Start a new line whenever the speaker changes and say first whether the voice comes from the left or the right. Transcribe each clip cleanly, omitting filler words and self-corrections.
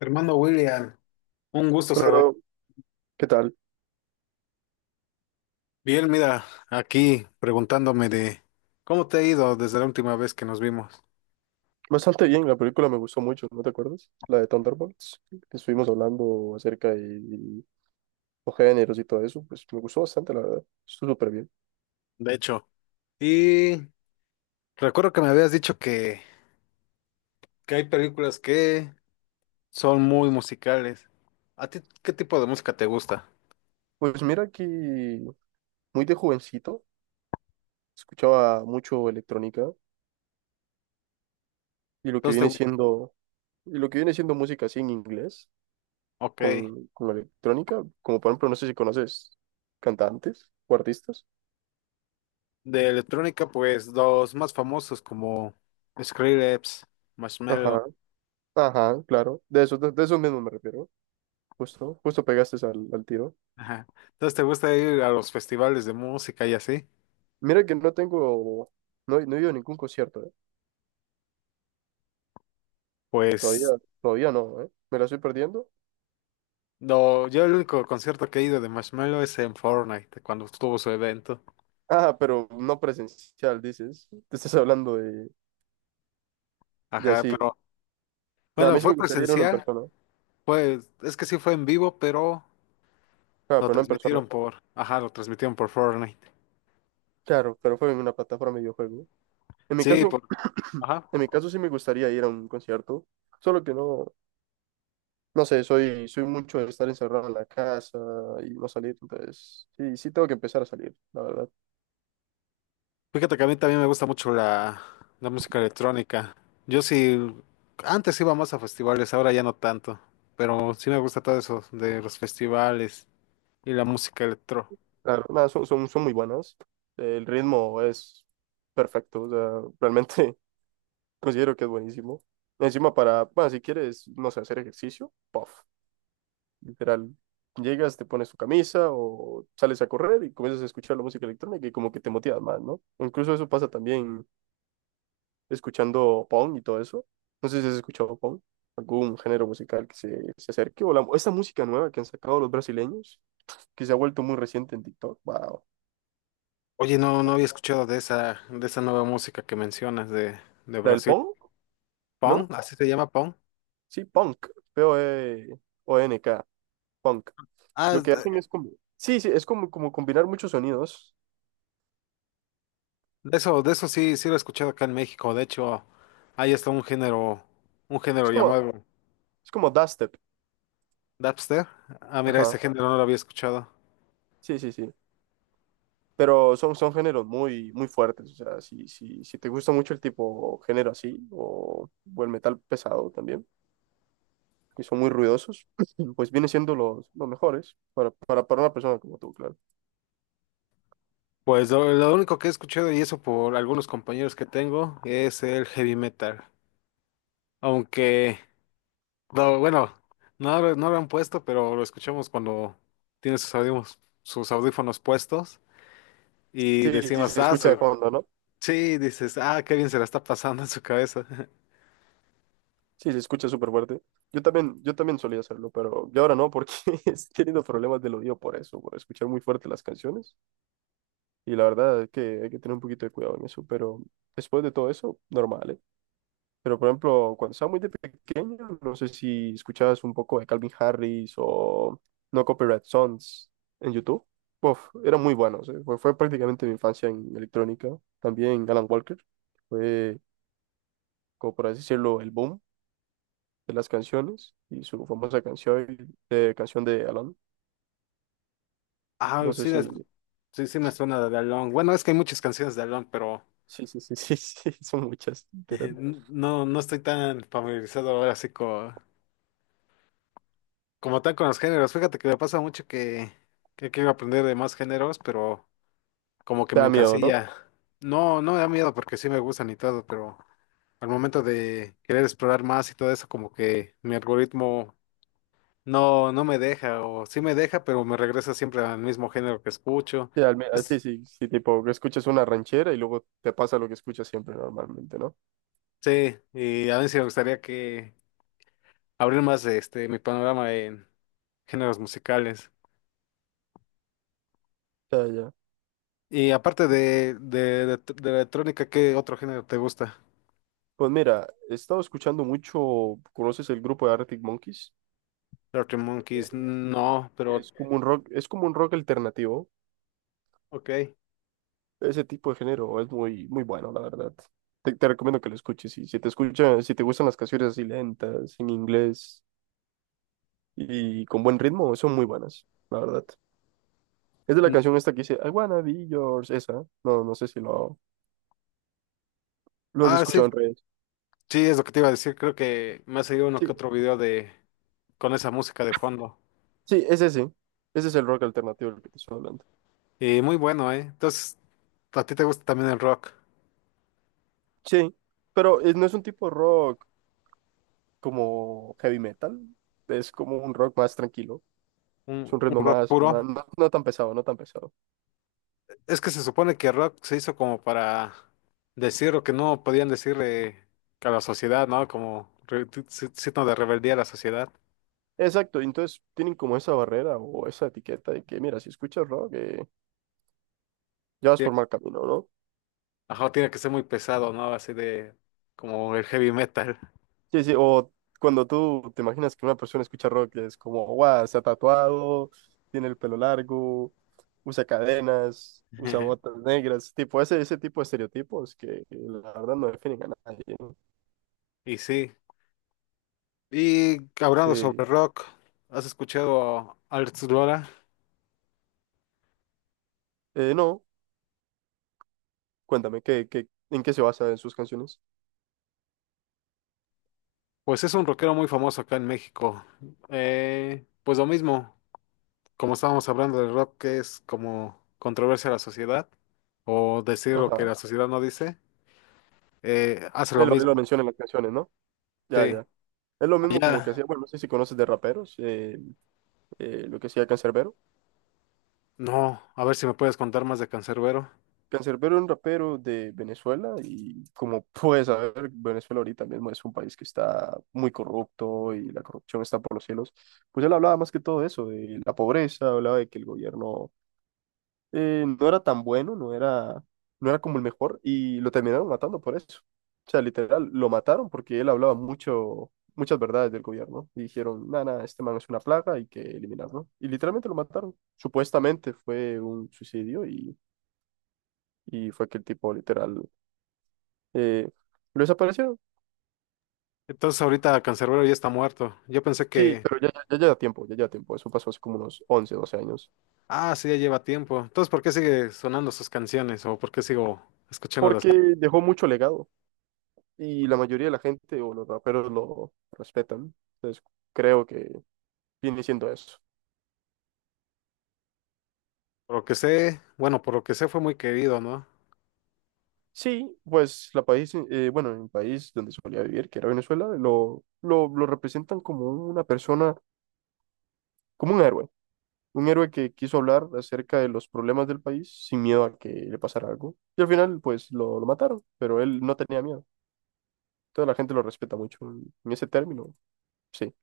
left: Hermano William, un gusto saludar.
right: Claro, ¿qué tal?
left: Bien, mira, aquí preguntándome de cómo te ha ido desde la última vez que nos vimos.
right: Bastante bien, la película me gustó mucho, ¿no te acuerdas? La de Thunderbolts, que estuvimos hablando acerca de los géneros y todo eso, pues me gustó bastante, la verdad, estuvo súper bien.
left: De hecho, y recuerdo que me habías dicho que hay películas que son muy musicales. ¿A ti qué tipo de música te gusta?
right: Pues mira que muy de jovencito, escuchaba mucho electrónica y lo que
left: Entonces,
right: viene siendo, y lo que viene siendo música así en inglés,
left: ok,
right: con electrónica, como por ejemplo, no sé si conoces cantantes o artistas.
left: de electrónica, pues los más famosos como Skrillex, Marshmello.
right: Ajá, ajá, claro, de eso, de eso mismo me refiero, justo, justo pegaste al tiro.
left: Ajá. Entonces, ¿te gusta ir a los festivales de música y así?
right: Mira que no tengo, no, he- No he ido a ningún concierto, ¿eh? Todavía,
left: Pues
right: todavía no, ¿eh? Me la estoy perdiendo.
left: no, yo el único concierto que he ido de Marshmello es en Fortnite, cuando estuvo su evento.
right: Ah, pero no presencial, dices. Te estás hablando de, de
left: Ajá,
right: así.
left: pero
right: No, a
left: bueno,
right: mí sí
left: fue
right: me gustaría ir a uno en
left: presencial,
right: persona.
left: pues es que sí fue en vivo, pero
right: Ah, pero no en persona.
left: ajá, lo transmitieron por Fortnite.
right: Claro, pero fue en una plataforma de videojuego. En mi
left: Sí,
right: caso,
left: por, ajá.
right: en mi caso sí me gustaría ir a un concierto. Solo que no sé, soy mucho de estar encerrado en la casa y no salir. Entonces, sí tengo que empezar a salir, la verdad.
left: Fíjate que a mí también me gusta mucho la música electrónica. Yo sí, antes iba más a festivales, ahora ya no tanto, pero sí me gusta todo eso de los festivales y la música electro.
right: Claro, nada, son muy buenas. El ritmo es perfecto, o sea, realmente considero que es buenísimo. Encima para, bueno, si quieres, no sé, hacer ejercicio, puff, literal. Llegas, te pones tu camisa o sales a correr y comienzas a escuchar la música electrónica y como que te motivas más, ¿no? Incluso eso pasa también escuchando Pong y todo eso. No sé si has escuchado Pong, algún género musical que se acerque o la, esta música nueva que han sacado los brasileños, que se ha vuelto muy reciente en TikTok, wow.
left: Oye, no, no había escuchado de esa nueva música que mencionas de
right: La del
left: Brasil.
right: Pong,
left: Pong,
right: ¿no?
left: así se llama Pong.
right: Sí, punk, PONK, punk.
left: Ah,
right: Lo
left: es
right: que
left: de,
right: hacen es como, sí, sí, es como, como combinar muchos sonidos.
left: de eso sí, sí lo he escuchado acá en México. De hecho, ahí está un
right: Es
left: género
right: como,
left: llamado
right: es como dubstep,
left: Dapster. Ah, mira, ese
right: ajá,
left: género no lo había escuchado.
right: sí, sí, sí. Pero son géneros muy, muy fuertes, o sea, si te gusta mucho el tipo género así, o el metal pesado también, que son muy ruidosos, pues viene siendo los mejores para una persona como tú, claro.
left: Pues lo único que he escuchado, y eso por algunos compañeros que tengo, es el heavy metal. Aunque, no, bueno, no, no lo han puesto, pero lo escuchamos cuando tiene sus audífonos puestos y
right: Sí, sí,
left: decimos,
right: se
left: ah,
right: escucha de fondo, ¿no?
left: sí, dices, ah, qué bien se la está pasando en su cabeza.
right: Sí, se escucha súper fuerte. Yo también solía hacerlo, pero yo ahora no, porque he tenido problemas del oído por eso, por escuchar muy fuerte las canciones. Y la verdad es que hay que tener un poquito de cuidado en eso, pero después de todo eso, normal, ¿eh? Pero por ejemplo, cuando estaba muy de pequeño, no sé si escuchabas un poco de Calvin Harris o No Copyright Songs en YouTube. Uf, eran muy buenos, ¿eh? Fue prácticamente mi infancia en electrónica. También Alan Walker, fue, como por así decirlo, el boom de las canciones y su famosa canción, canción de Alan.
left: Ah,
right: No sé
left: sí, la-
right: si,
left: Sí, sí me suena de Alone. Bueno, es que hay muchas canciones de Alone, pero
right: sí, sí, sí, sí, sí, son muchas, literal.
left: no, no estoy tan familiarizado ahora así como tal con los géneros. Fíjate que me pasa mucho que quiero aprender de más géneros, pero como que
right: Te
left: me
right: da miedo, ¿no?
left: encasilla. No, no me da miedo porque sí me gustan y todo, pero al momento de querer explorar más y todo eso, como que mi algoritmo no me deja, o sí me deja, pero me regresa siempre al mismo género que escucho.
right: Sí, al me- ah, sí,
left: Pues,
right: sí, sí, tipo, que escuchas una ranchera y luego te pasa lo que escuchas siempre normalmente, ¿no?
left: sí, y a mí sí me gustaría que abrir más de este mi panorama en géneros musicales.
right: Ya, ya.
left: Y aparte de electrónica, ¿qué otro género te gusta?
right: Pues mira, he estado escuchando mucho, ¿conoces el grupo de Arctic Monkeys?
left: Arctic Monkeys,
right: Eh,
left: no, pero
right: Es como un rock, es como un rock alternativo.
left: ok.
right: Ese tipo de género es muy, muy bueno, la verdad. Te recomiendo que lo escuches. Y si te escucha, si te gustan las canciones así lentas, en inglés, y con buen ritmo, son muy buenas, la verdad. Es de la
left: Mm,
right: canción esta que dice, I wanna be yours, esa. No no sé si lo has
left: ah, sí,
right: escuchado en redes.
left: sí, es lo que te iba a decir. Creo que me ha seguido uno que
right: Sí,
left: otro video de con esa música de fondo.
right: sí, es ese. Ese es el rock alternativo del que te estoy hablando.
left: Y muy bueno, ¿eh? Entonces, ¿a ti te gusta también el rock?
right: Sí, pero no es un tipo de rock como heavy metal, es como un rock más tranquilo. Es un
left: Un
right: ritmo
left: rock puro?
right: no, no tan pesado, no tan pesado.
left: Es que se supone que Rock se hizo como para decir lo que no podían decirle a la sociedad, ¿no? Como signo de rebeldía a la sociedad.
right: Exacto, y entonces tienen como esa barrera o esa etiqueta de que, mira, si escuchas rock, ya vas
left: Tie-
right: por mal camino, ¿no?
left: Ajá, tiene que ser muy pesado, ¿no? Así de como el heavy metal.
right: Sí, sí, o cuando tú te imaginas que una persona escucha rock, es como, guau, se ha tatuado, tiene el pelo largo, usa cadenas, usa botas negras, tipo, ese tipo de estereotipos que la verdad no definen a nadie, ¿no?
left: Y sí. Y hablando sobre
right: Sí.
left: rock, ¿has escuchado a Alex Lora?
right: No, cuéntame, ¿qué, qué, en qué se basa en sus canciones?
left: Pues es un rockero muy famoso acá en México. Pues lo mismo, como estábamos hablando del rock, que es como controversia a la sociedad, o decir lo que
right: Ajá,
left: la sociedad no dice. Hace lo
right: él lo
left: mismo.
right: menciona en las canciones, ¿no? Ya,
left: Sí.
right: ya. Es lo mismo como que
left: Allá,
right: hacía, bueno, no sé si conoces de raperos, lo que hacía Canserbero.
left: no, a ver si me puedes contar más de Cancerbero.
right: Canserbero es un rapero de Venezuela y como puedes saber, Venezuela ahorita mismo es un país que está muy corrupto y la corrupción está por los cielos. Pues él hablaba más que todo eso, de la pobreza, hablaba de que el gobierno no era tan bueno, no era como el mejor y lo terminaron matando por eso. O sea, literal, lo mataron porque él hablaba mucho, muchas verdades del gobierno y dijeron, nada, nada, este man es una plaga, hay que eliminarlo. Y literalmente lo mataron. Supuestamente fue un suicidio y... Y fue que el tipo literal eh, ¿lo desaparecieron?
left: Entonces ahorita Cancerbero ya está muerto. Yo pensé
right: Sí, pero ya lleva tiempo, ya lleva tiempo. Eso pasó hace como unos 11 12 años.
left: ah, sí, ya lleva tiempo. Entonces, ¿por qué sigue sonando sus canciones? ¿O por qué sigo escuchando las
right: Porque
left: canciones?
right: dejó mucho legado y la mayoría de la gente o los raperos lo respetan. Entonces, creo que viene siendo eso.
left: Por lo que sé, bueno, por lo que sé fue muy querido, ¿no?
right: Sí, pues la país, bueno, en el país donde solía vivir, que era Venezuela, lo representan como una persona, como un héroe. Un héroe que quiso hablar acerca de los problemas del país sin miedo a que le pasara algo. Y al final, pues lo mataron, pero él no tenía miedo. Toda la gente lo respeta mucho en ese término, sí.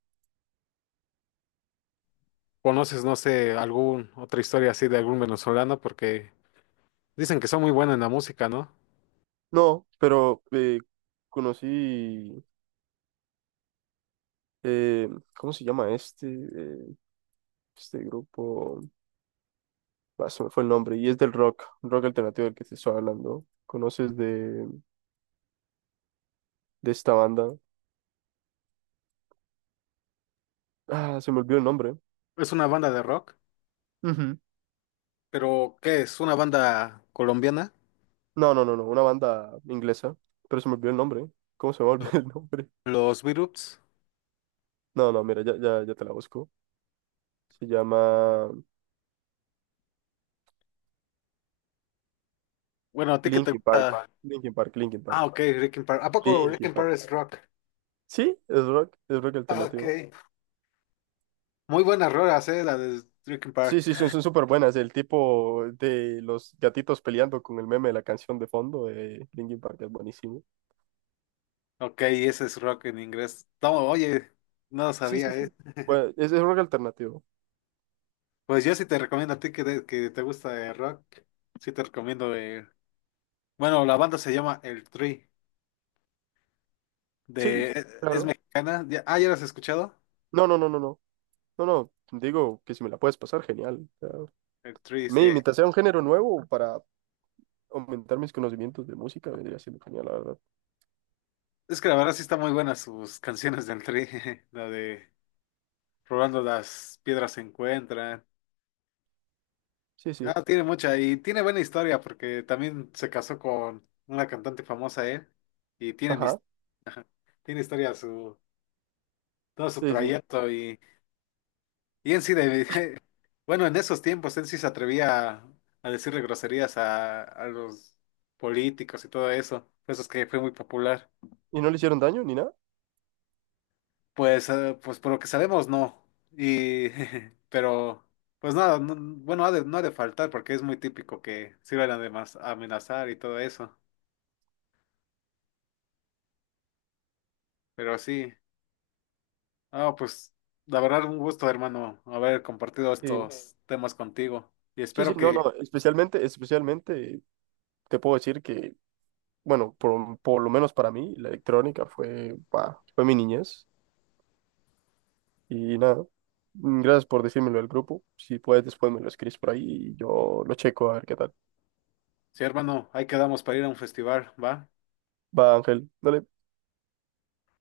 left: ¿Conoces, no sé, algún otra historia así de algún venezolano? Porque dicen que son muy buenos en la música, ¿no?
right: No, pero conocí, eh, ¿cómo se llama este? Este grupo, ah, se me fue el nombre, y es del rock, rock alternativo del que te estoy hablando. ¿Conoces de esta banda? Ah, se me olvidó el nombre.
left: Es una banda de rock,
right: Ujú.
left: pero ¿qué es? ¿Una banda colombiana?
right: No, una banda inglesa, pero se me olvidó el nombre. ¿Cómo se me olvidó el nombre?
left: Los Viruts.
right: No, no, mira, ya te la busco. Se llama
left: Bueno, ¿a ti qué te gusta?
right: Linkin
left: Ah,
right: Park.
left: ok, Rick and Park. ¿A poco Rick
right: Linkin
left: and
right: Park.
left: Park es rock?
right: Sí, es rock
left: Ah, ok.
right: alternativo.
left: Muy buenas rolas, la de Rick and
right: Sí,
left: Park.
right: sí, son, son súper buenas. El tipo de los gatitos peleando con el meme de la canción de fondo de Linkin Park es buenísimo.
left: Ok, ese es rock en inglés. No, oye, no lo
right: Sí, sí,
left: sabía, eh.
right: sí. Bueno, es rock alternativo.
left: Pues yo sí te recomiendo a ti que te gusta el rock. Sí te recomiendo. Eh, bueno, la banda se llama El Tri. De...
right: Sí,
left: Es
right: claro.
left: mexicana. Ah, ¿ya las has escuchado?
right: No, no, no, no, no. No, no. Digo que si me la puedes pasar, genial. Claro.
left: El Tri
right: Mi
left: sí.
right: imitación a un género nuevo para aumentar mis conocimientos de música vendría siendo genial, la verdad.
left: Es que la verdad sí está muy buena sus canciones del Tri. La de Robando las piedras se encuentran.
right: Sí, sí.
left: Ah, tiene mucha y tiene buena historia porque también se casó con una cantante famosa, ¿eh? Y tienen, his-
right: Ajá.
left: ajá, tiene historia su, todo su
right: Sí, sí.
left: trayecto y en sí, de, bueno, en esos tiempos en sí se atrevía a decirle groserías a los políticos y todo eso, por eso es que fue muy popular.
right: ¿Y no le hicieron daño ni nada?
left: Pues, pues por lo que sabemos, no. Y, pero, pues nada, no ha de faltar porque es muy típico que sirvan además a amenazar y todo eso, pero sí. Ah, pues la verdad un gusto, hermano, haber compartido
right: Sí,
left: estos temas contigo. Y
right: sí, sí.
left: espero
right: No,
left: que,
right: no. Especialmente, especialmente te puedo decir que bueno, por lo menos para mí, la electrónica fue, bah, fue mi niñez. Y nada, mm, gracias por decírmelo del grupo. Si puedes, después me lo escribes por ahí y yo lo checo a ver qué tal.
left: sí, hermano, ahí quedamos para ir a un festival, ¿va?
right: Va, Ángel, dale.